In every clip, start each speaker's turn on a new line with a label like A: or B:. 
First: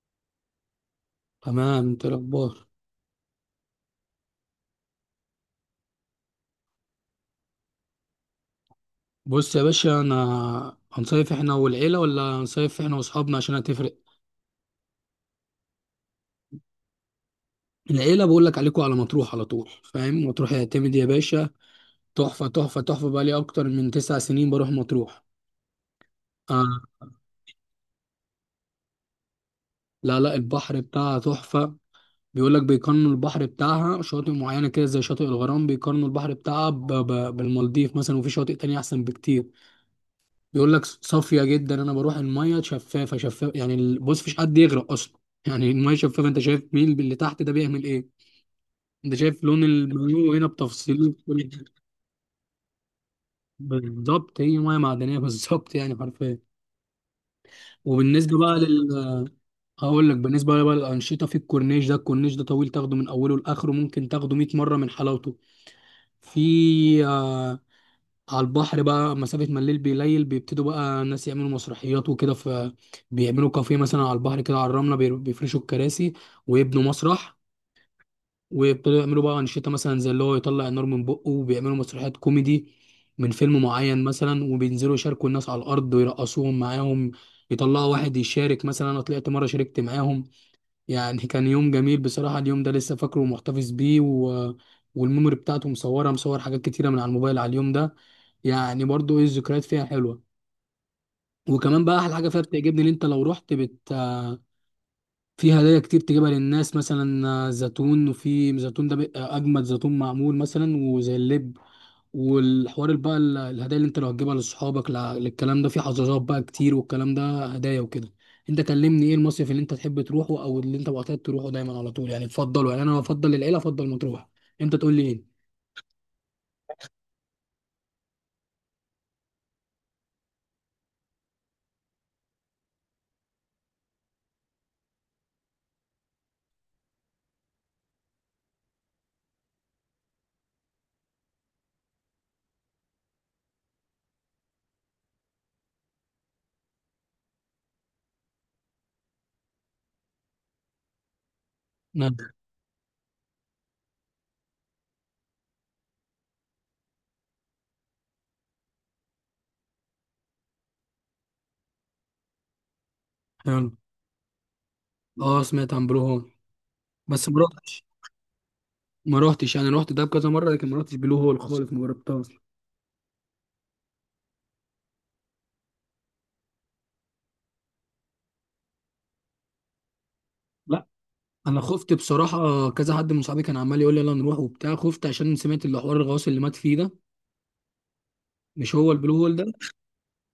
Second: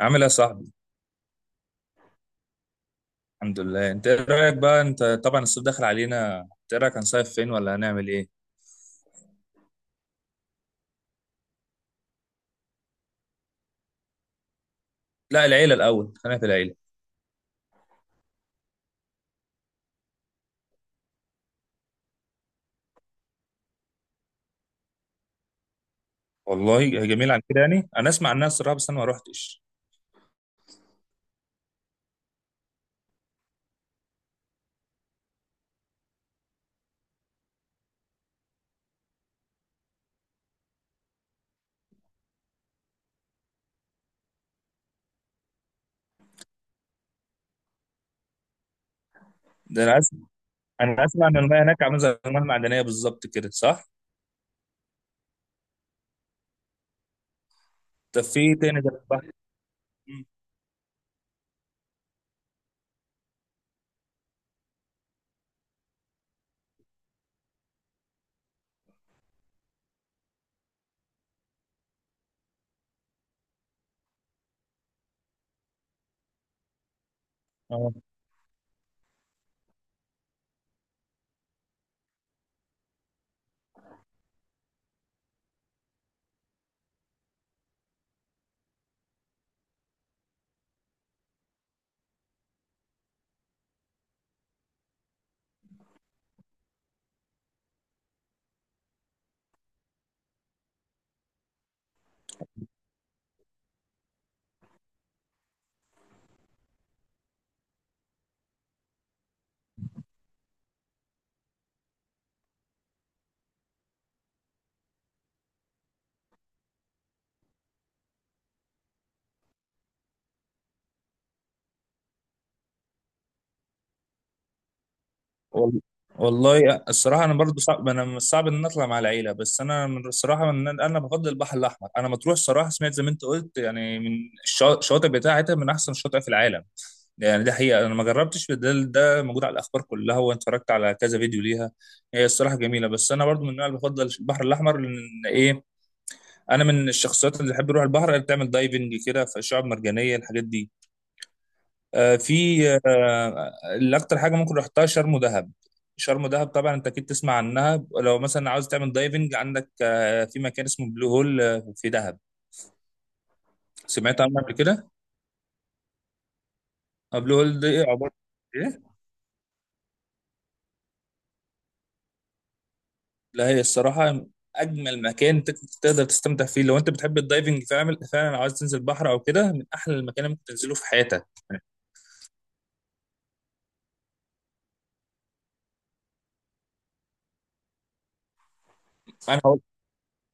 A: عامل ايه يا صاحبي؟
B: تمام، انت إيه الاخبار؟
A: الحمد لله. انت ايه رايك بقى، انت طبعا الصيف داخل علينا، انت ايه رايك هنصيف فين ولا هنعمل ايه؟
B: بص يا باشا، انا هنصيف احنا والعيله ولا هنصيف احنا واصحابنا؟ عشان هتفرق.
A: لا، العيله الاول، خلينا في العيله.
B: العيله، بقول لك عليكم على مطروح على طول، فاهم؟ مطروح يعتمد يا باشا. تحفه تحفه تحفه، بقى لي اكتر من تسع سنين بروح مطروح. آه.
A: والله جميل. عن كده يعني انا اسمع عنها الصراحه، بس انا ما روحتش.
B: لا لا، البحر بتاعها تحفه. بيقول لك بيقارنوا البحر بتاعها شواطئ معينه كده زي شاطئ الغرام، بيقارنوا البحر بتاعها بالمالديف مثلا، وفي شواطئ تانية احسن بكتير. بيقول لك صافيه جدا، انا بروح الميه شفافه شفافه، يعني بص مفيش حد يغرق اصلا. يعني الميه شفافه، انت شايف مين اللي تحت ده بيعمل ايه. انت شايف لون
A: ده انا اسمع
B: المايو هنا
A: انا
B: بتفصيله
A: اسمع ان
B: كل
A: المياه هناك
B: حاجة.
A: عامله زي المياه المعدنيه بالظبط كده، صح؟
B: بالظبط، هي ميه معدنيه بالظبط، يعني حرفيا.
A: طب
B: وبالنسبه
A: في ايه
B: بقى
A: تاني غير
B: لل
A: البحر؟
B: هقول لك.
A: مم.
B: بالنسبه بقى للانشطه، في الكورنيش ده، الكورنيش ده طويل، تاخده من اوله لاخره ممكن تاخده 100 مره من حلاوته. في على البحر بقى مسافة، ما الليل بيليل بيبتدوا بقى الناس يعملوا مسرحيات وكده، ف بيعملوا كافيه مثلا على البحر كده، على الرملة بيفرشوا الكراسي، ويبنوا مسرح،
A: اه
B: ويبتدوا يعملوا بقى أنشطة مثلا زي اللي هو يطلع النار من بقه، وبيعملوا مسرحيات كوميدي من فيلم معين مثلا، وبينزلوا يشاركوا الناس على الأرض ويرقصوهم معاهم. يطلعوا واحد يشارك، مثلا أنا طلعت مرة شاركت معاهم. يعني كان يوم جميل بصراحة، اليوم ده لسه فاكره ومحتفظ بيه والميموري بتاعته مصورة، مصور حاجات كتيرة من على الموبايل على اليوم ده. يعني برضو ايه، الذكريات فيها حلوة. وكمان بقى أحلى حاجة فيها بتعجبني، إن أنت لو رحت بت في هدايا كتير تجيبها للناس، مثلا زيتون، وفي زيتون ده بيبقى أجمد زيتون معمول، مثلا وزي اللب. والحوار بقى الهدايا اللي انت لو هتجيبها لاصحابك، للكلام ده في حظاظات بقى كتير، والكلام ده هدايا وكده. انت كلمني ايه المصيف اللي انت تحب تروحه، او اللي انت معتاد تروحه دايما على طول، يعني تفضله؟ يعني انا بفضل العيله، افضل مطروح. انت تقول لي ايه؟
A: وال- والله الصراحه، انا برضو صعب، انا من الصعب ان أنا اطلع مع العيله، بس انا من الصراحه ان انا بفضل البحر الاحمر. انا مطروح صراحه، سمعت زي ما انت قلت، يعني من الشواطئ بتاعتها من احسن الشواطئ في العالم. يعني ده حقيقة، أنا ما جربتش، ده ده موجود على الأخبار كلها، وأنا اتفرجت على كذا فيديو ليها. هي الصراحة جميلة، بس أنا برضو من النوع اللي بفضل البحر الأحمر. لأن إيه، أنا من الشخصيات اللي بحب أروح البحر، اللي بتعمل دايفنج كده في الشعاب المرجانية، الحاجات دي.
B: نعم.
A: آه في آه اللي أكتر حاجة ممكن رحتها شرم ودهب. شرم ودهب طبعا أنت أكيد تسمع عنها، لو مثلا عاوز تعمل دايفنج عندك في مكان اسمه بلو هول، في دهب.
B: حلو.
A: سمعت عنه قبل كده؟
B: اه، سمعت عن بلو هول. بس
A: بلو
B: ما
A: هول ده
B: رحتش.
A: إيه عبارة؟ إيه؟
B: ما رحتش، يعني رحت دهب كذا مره لكن ما رحتش بلو هول خالص، ما جربتهاش.
A: لا هي الصراحة أجمل مكان تقدر تستمتع فيه لو أنت بتحب الدايفنج فعلا، فعلا عايز تنزل بحر أو كده، من أحلى المكان اللي ممكن تنزله
B: لا،
A: في حياتك
B: انا
A: يعني.
B: خفت بصراحه، كذا حد من صحابي كان عمال يقول لي يلا نروح وبتاع، خفت عشان سمعت اللي حوار الغواص اللي مات فيه ده، مش هو البلو هول
A: أنا هقول،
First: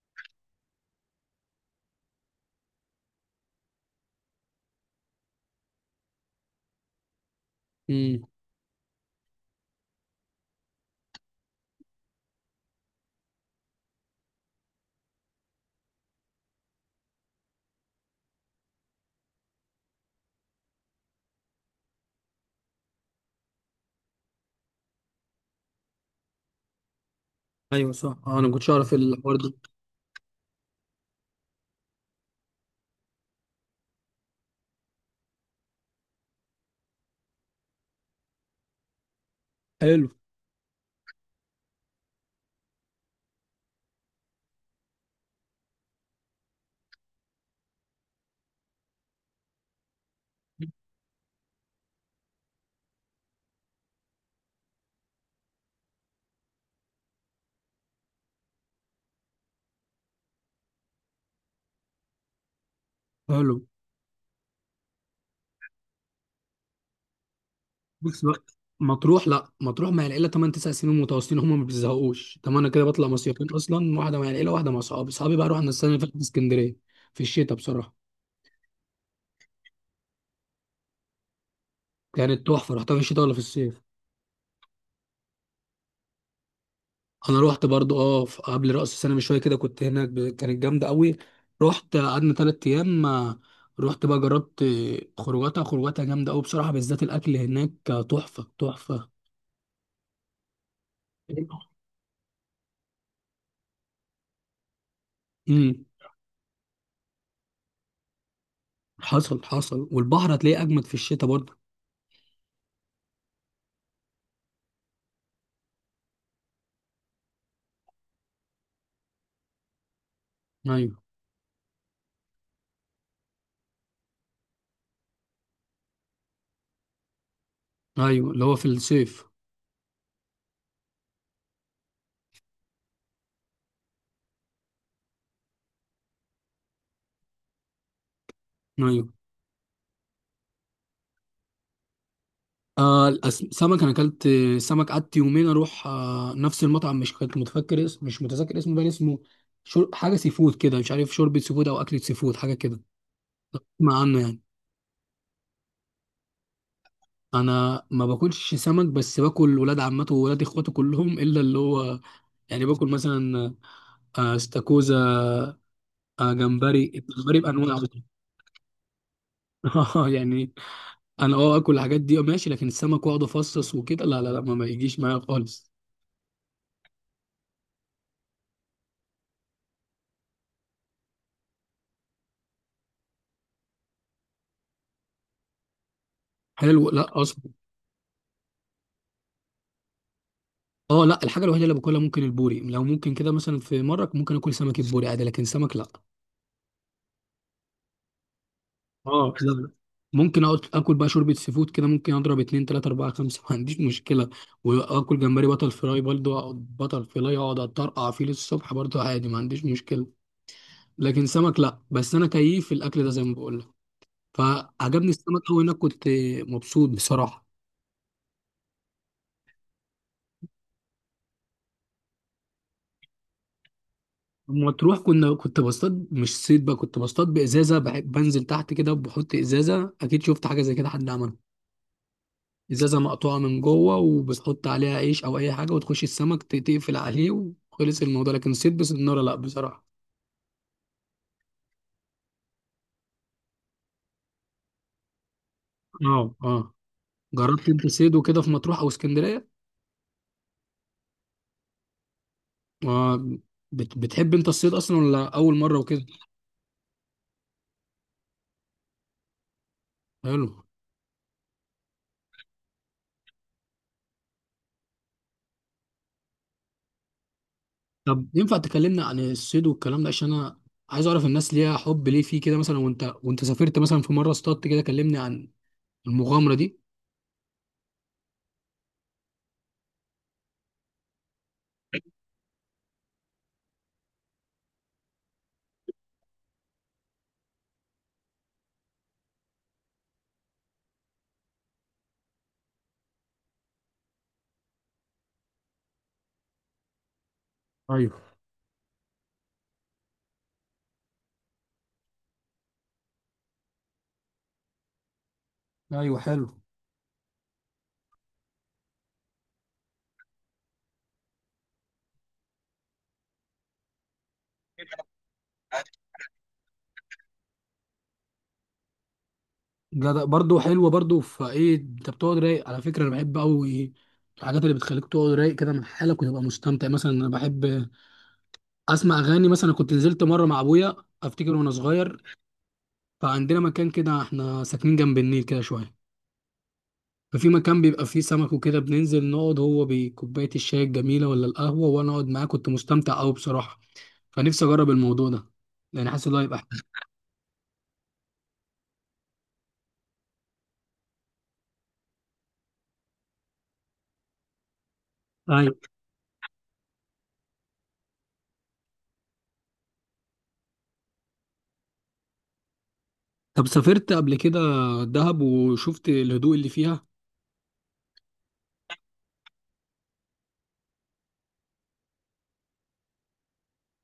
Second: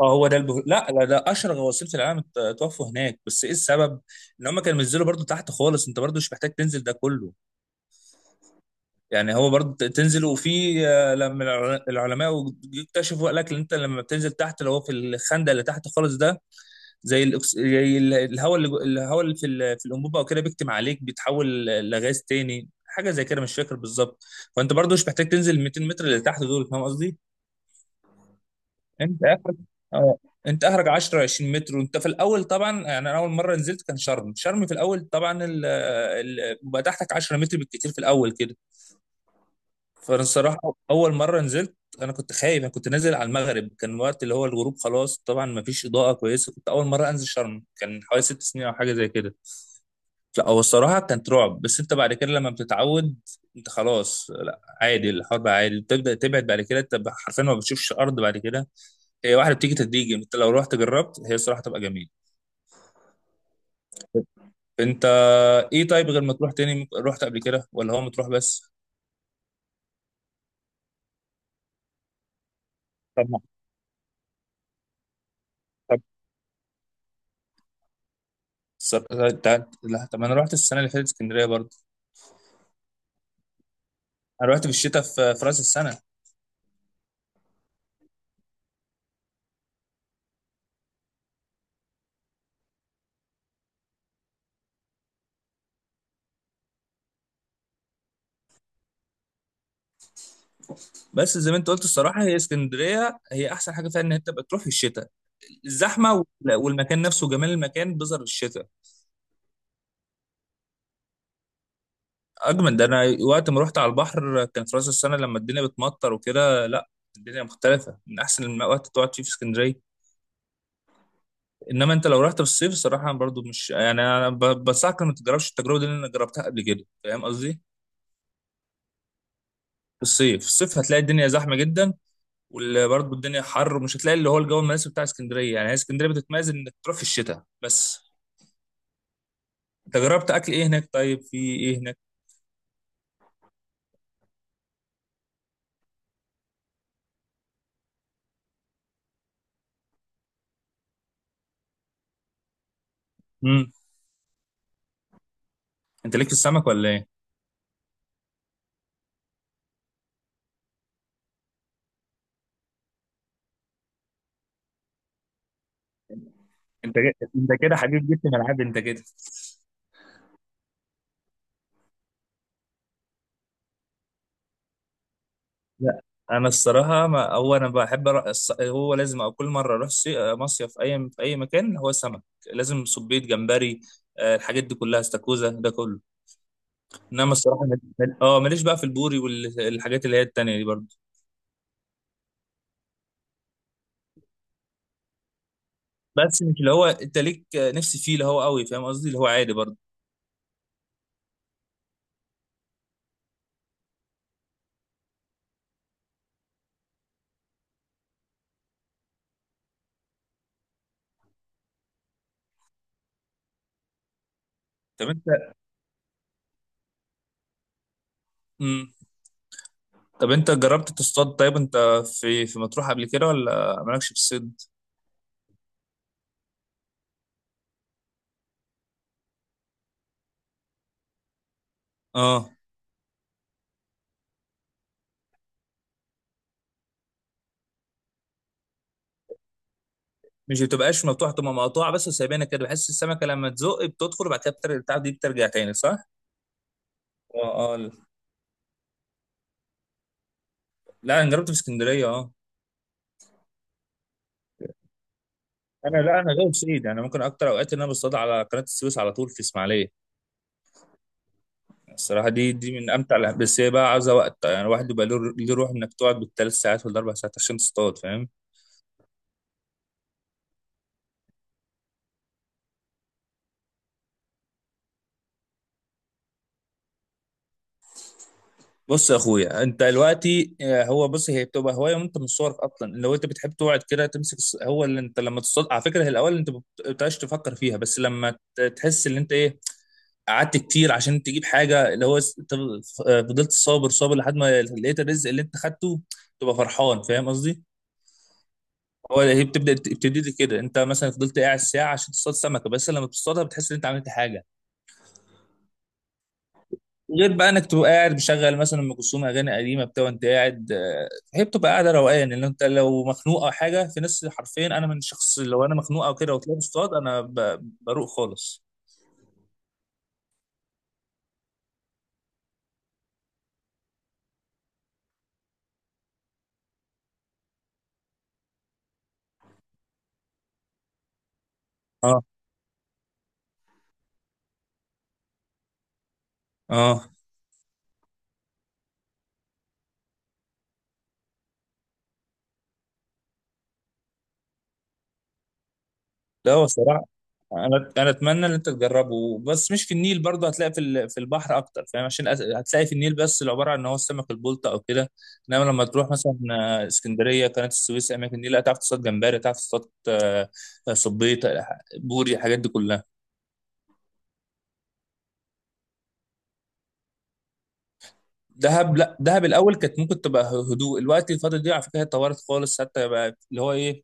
A: أه هو ده لا لا لا، أشهر غواصين في العالم اتوفوا هناك، بس إيه السبب؟ إن هم كانوا بينزلوا برضو تحت خالص، أنت برضو مش محتاج تنزل ده كله.
B: ده؟
A: يعني هو برضو تنزل، وفي، لما العلماء اكتشفوا، قال لك إن أنت لما بتنزل تحت، اللي هو في الخندق اللي تحت خالص ده، زي الهواء اللي في الانبوبه او كده، بيكتم عليك، بيتحول لغاز تاني، حاجه زي كده، مش فاكر بالظبط. فانت برضو مش محتاج تنزل ال 200 متر اللي تحت دول، فاهم قصدي.
B: ايوه صح، انا ما كنتش اعرف
A: انت
B: الحوار ده.
A: اخرك، اه، انت اخرك 10 20 متر، وانت في الاول طبعا يعني، انا اول مره نزلت كان شرم شرم في الاول طبعا، بيبقى تحتك 10 متر بالكتير في الاول كده.
B: حلو
A: فانا الصراحه اول مره نزلت انا كنت خايف، انا كنت نازل على المغرب، كان وقت اللي هو الغروب خلاص، طبعا ما فيش اضاءه كويسه، كنت اول مره انزل شرم، كان حوالي 6 سنين او حاجه زي كده. لا هو الصراحة كانت رعب، بس انت بعد كده لما بتتعود، انت خلاص لا، عادي، الحوار بقى عادي، بتبدأ تبعد، بعد كده انت حرفيا ما بتشوفش الارض بعد كده. هي واحدة بتيجي تدريجي، انت لو رحت جربت هي الصراحة تبقى جميلة.
B: حلو.
A: انت ايه طيب، غير ما تروح تاني، رحت قبل كده ولا هو
B: بس
A: مطروح
B: بقى
A: بس؟
B: مطروح، لا مطروح مع العيله 8 9 سنين متواصلين، هم ما بيزهقوش. طب انا كده بطلع
A: طب ما-
B: مصيفين اصلا، واحده مع العيله واحده مع اصحابي. اصحابي بقى رحنا السنه اللي
A: طب
B: فاتت اسكندريه، في الشتاء بصراحه.
A: صر- ده- لا طب انا رحت السنة اللي فاتت اسكندرية برضه.
B: كانت تحفه، رحتها في الشتاء ولا في الصيف؟
A: انا رحت في الشتاء، في راس السنة.
B: انا رحت برضو، قبل راس السنه بشويه كده كنت هناك، كانت جامده قوي. رحت قعدنا ثلاث ايام، رحت بقى جربت، خروجاتها خروجاتها جامده قوي بصراحه، بالذات الاكل هناك، تحفه تحفه.
A: بس زي ما انت قلت الصراحة، هي اسكندرية هي احسن حاجة فيها ان انت بتروح في الشتاء،
B: امم.
A: الزحمة والمكان نفسه، جمال المكان بيظهر في الشتاء.
B: حصل حصل، والبحر هتلاقيه اجمد في الشتاء برضه.
A: اجمل، ده انا وقت ما رحت على البحر كان في راس السنه لما الدنيا بتمطر وكده. لا الدنيا مختلفه، من احسن الوقت تقعد فيه في اسكندريه.
B: ايوه.
A: انما انت لو رحت في الصيف الصراحه، أنا برضو مش يعني انا بنصحك إنك ما تجربش التجربه دي اللي انا جربتها قبل كده، فاهم قصدي.
B: ايوه اللي هو في الصيف.
A: في الصيف هتلاقي الدنيا زحمه جدا، وبرضه الدنيا حر، ومش هتلاقي اللي هو الجو المناسب بتاع اسكندريه. يعني هي اسكندريه بتتميز انك تروح في الشتاء بس.
B: ايوه،
A: انت جربت اكل ايه هناك؟ طيب في ايه هناك؟
B: سمك انا اكلت. سمك، قعدت يومين اروح نفس المطعم، مش كنت متفكر اسم، مش متذكر اسمه، بقى اسمه حاجه سي فود كده، مش عارف، شوربه سي فود او اكله سي فود حاجه كده.
A: امم.
B: اسمع عنه يعني.
A: انت ليك في السمك ولا ايه؟
B: انا ما باكلش سمك، بس باكل ولاد عمته وولاد اخواته كلهم الا اللي هو، يعني باكل مثلا استاكوزا، جمبري، الجمبري
A: انت كده
B: بانواعه.
A: حبيب، جيت في ملعبي انت كده.
B: يعني انا اكل الحاجات دي ماشي، لكن السمك، واقعد افصص وكده لا لا لا، ما يجيش معايا خالص.
A: لا انا الصراحه، ما هو انا بحب هو لازم أو كل مره اروح مصيف اي في اي مكان، هو سمك، لازم صبيط جمبري، الحاجات دي كلها، استاكوزا ده كله.
B: حلو، لا
A: انما
B: اصلا.
A: الصراحه ماليش بقى في البوري والحاجات اللي هي التانية دي برضه.
B: اه لا، الحاجه الوحيده اللي باكلها ممكن البوري، لو ممكن كده مثلا، في مره ممكن اكل سمك البوري عادي، لكن سمك لا.
A: بس مش اللي هو انت ليك نفسي فيه اللي هو قوي، فاهم قصدي، اللي هو
B: اه لا
A: عادي
B: لا.
A: برضه.
B: ممكن اقعد اكل بقى شوربه سي فود كده، ممكن اضرب اتنين تلاته اربعه خمسه، ما عنديش مشكله. واكل جمبري بطل فراي برضه، اقعد بطل فراي اقعد اترقع فيه للصبح برضه عادي، ما عنديش مشكله. لكن سمك لا، بس انا كيف في الاكل ده زي ما بقول لك،
A: طب
B: فعجبني
A: انت،
B: السمك قوي هناك، كنت مبسوط بصراحه.
A: مم. طب انت جربت تصطاد؟ طيب انت في مطروح قبل كده ولا مالكش في الصيد؟
B: لما تروح كنت بصطاد، مش صيد بقى، كنت بصطاد بازازه، بحب بنزل تحت كده وبحط ازازه، اكيد شفت حاجه زي كده حد عملها.
A: اه.
B: ازازه مقطوعه من جوه، وبتحط عليها عيش او اي حاجه، وتخش السمك تقفل عليه، وخلص الموضوع. لكن صيد بسناره لا بصراحه.
A: مش بتبقاش مفتوحه، تبقى مقطوعه بس وسايبينها كده، بحس السمكه لما تزق بتدخل، وبعد كده بتاع دي بترجع تاني، صح؟
B: اه اه،
A: اه
B: جربت انت
A: اه.
B: صيد وكده في مطروح او اسكندريه؟
A: لا انا جربت في اسكندريه، اه.
B: آه. بتحب انت الصيد اصلا، ولا اول مره
A: انا
B: وكده؟
A: لا، انا غير سعيد، انا ممكن اكتر اوقات ان انا بصطاد على قناه السويس على طول، في اسماعيليه.
B: حلو.
A: الصراحه دي دي من امتع بس هي بقى عايزه وقت يعني، الواحد بيبقى له له روح انك تقعد بالثلاث ساعات ولا 4 ساعات عشان تصطاد،
B: طب
A: فاهم.
B: ينفع تكلمنا عن الصيد والكلام ده، عشان انا عايز اعرف الناس ليها حب ليه فيه كده مثلا، وانت سافرت مثلا في مره اصطادت كده، كلمني عن المغامرة دي.
A: بص يا اخويا، انت دلوقتي، هو بص هي بتبقى هوايه، وانت من صغرك اصلا لو انت بتحب تقعد كده تمسك هو اللي انت لما تصطاد على فكره، هي الاول انت ما بتبقاش تفكر فيها، بس لما تحس ان انت ايه قعدت كتير عشان تجيب حاجه، اللي هو فضلت صابر صابر لحد ما لقيت الرزق اللي انت خدته، تبقى فرحان، فاهم قصدي؟
B: ايوه
A: هو هي بتبدا بتبتدي لي كده، انت مثلا فضلت قاعد ساعه عشان تصطاد سمكه، بس لما بتصطادها بتحس ان انت عملت حاجه.
B: ايوه حلو.
A: غير بقى انك تبقى قاعد مشغل مثلا ام كلثوم اغاني قديمه بتاع، وانت قاعد، هي بتبقى قاعده روقان، لان انت لو مخنوق او حاجه، في ناس حرفيا، انا من شخص لو انا مخنوق او كده وطلعت اصطاد انا بروق خالص.
B: جدع برضه، حلوه برضه، فايه انت بتقعد رايق على فكره، انا بحب قوي الحاجات اللي بتخليك تقعد رايق كده من حالك، وتبقى مستمتع. مثلا انا بحب اسمع اغاني، مثلا كنت نزلت مره مع ابويا افتكر وانا صغير،
A: اه
B: فعندنا مكان كده احنا ساكنين جنب النيل كده شويه،
A: اه.
B: ففي مكان بيبقى فيه سمك وكده، بننزل نقعد، هو بكوبايه الشاي الجميله ولا القهوه، وانا اقعد معاه، كنت مستمتع قوي بصراحه. فنفسي اجرب الموضوع ده، لان حاسس ان هو
A: لا
B: هيبقى
A: هو
B: حلو.
A: الصراحه انا اتمنى ان انت تجربه، بس مش في النيل برضه، هتلاقي في في البحر اكتر، فاهم، عشان هتلاقي في النيل بس اللي عباره عن ان هو السمك البلطي او كده. انما
B: أيوه.
A: لما تروح مثلا، اسكندريه، قناه السويس، اماكن النيل، هتعرف تصطاد جمبري، هتعرف تصطاد، صبيط، بوري، الحاجات دي كلها.
B: طب سافرت قبل كده دهب وشفت الهدوء اللي فيها؟
A: دهب، لا دهب الاول كانت ممكن تبقى هدوء، الوقت الفتره دي، على فكره هي اتطورت خالص، حتى بقى اللي هو ايه،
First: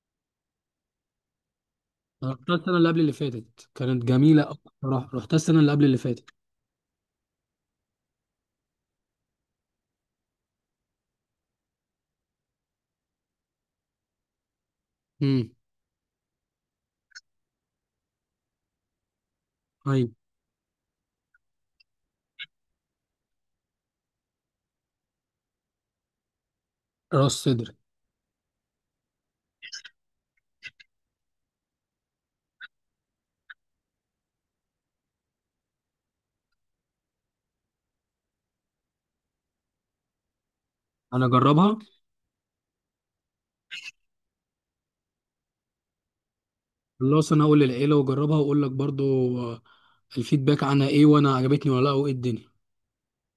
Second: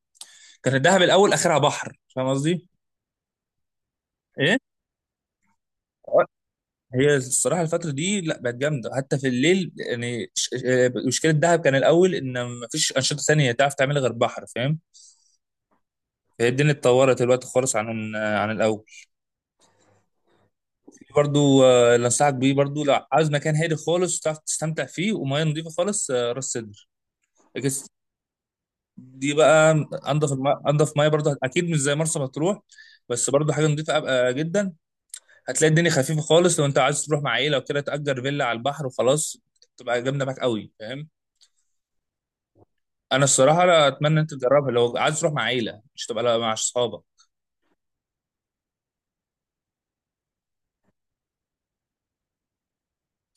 A: كان دهب الاول اخرها بحر، فاهم
B: أنا رحتها
A: قصدي؟
B: السنة اللي قبل اللي فاتت كانت جميلة أوي.
A: ايه؟
B: بصراحة رحتها السنة اللي قبل اللي فاتت.
A: هي الصراحه الفتره دي لا بقت جامده حتى في الليل. يعني مشكله دهب كان الاول ان مفيش انشطه ثانيه تعرف تعملها غير بحر، فاهم.
B: امم.
A: فهي الدنيا اتطورت دلوقتي خالص عن، عن الاول.
B: أيوة.
A: برضو، اللي انصحك بيه برضو لو عاوز مكان هادي خالص تعرف تستمتع فيه وميه نظيفه خالص، راس سدر.
B: راس صدر.
A: لكن دي بقى، انضف ميه برضو، اكيد مش زي مرسى مطروح، بس برضو حاجه نظيفه جدا. هتلاقي الدنيا خفيفه خالص، لو انت عايز تروح مع عيله وكده تأجر فيلا على البحر وخلاص، تبقى جامده معاك قوي، فاهم.
B: أنا أجربها.
A: انا الصراحه لا اتمنى انت تجربها لو عايز تروح مع عيله، مش تبقى لا مع اصحابك.
B: خلاص أنا هقول للعيلة وأجربها وأقول لك برضو، آه، الفيدباك عنها إيه وأنا عجبتني ولا لأ وإيه الدنيا.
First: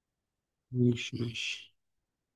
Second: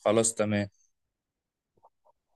A: خلاص تمام.
B: ماشي ماشي.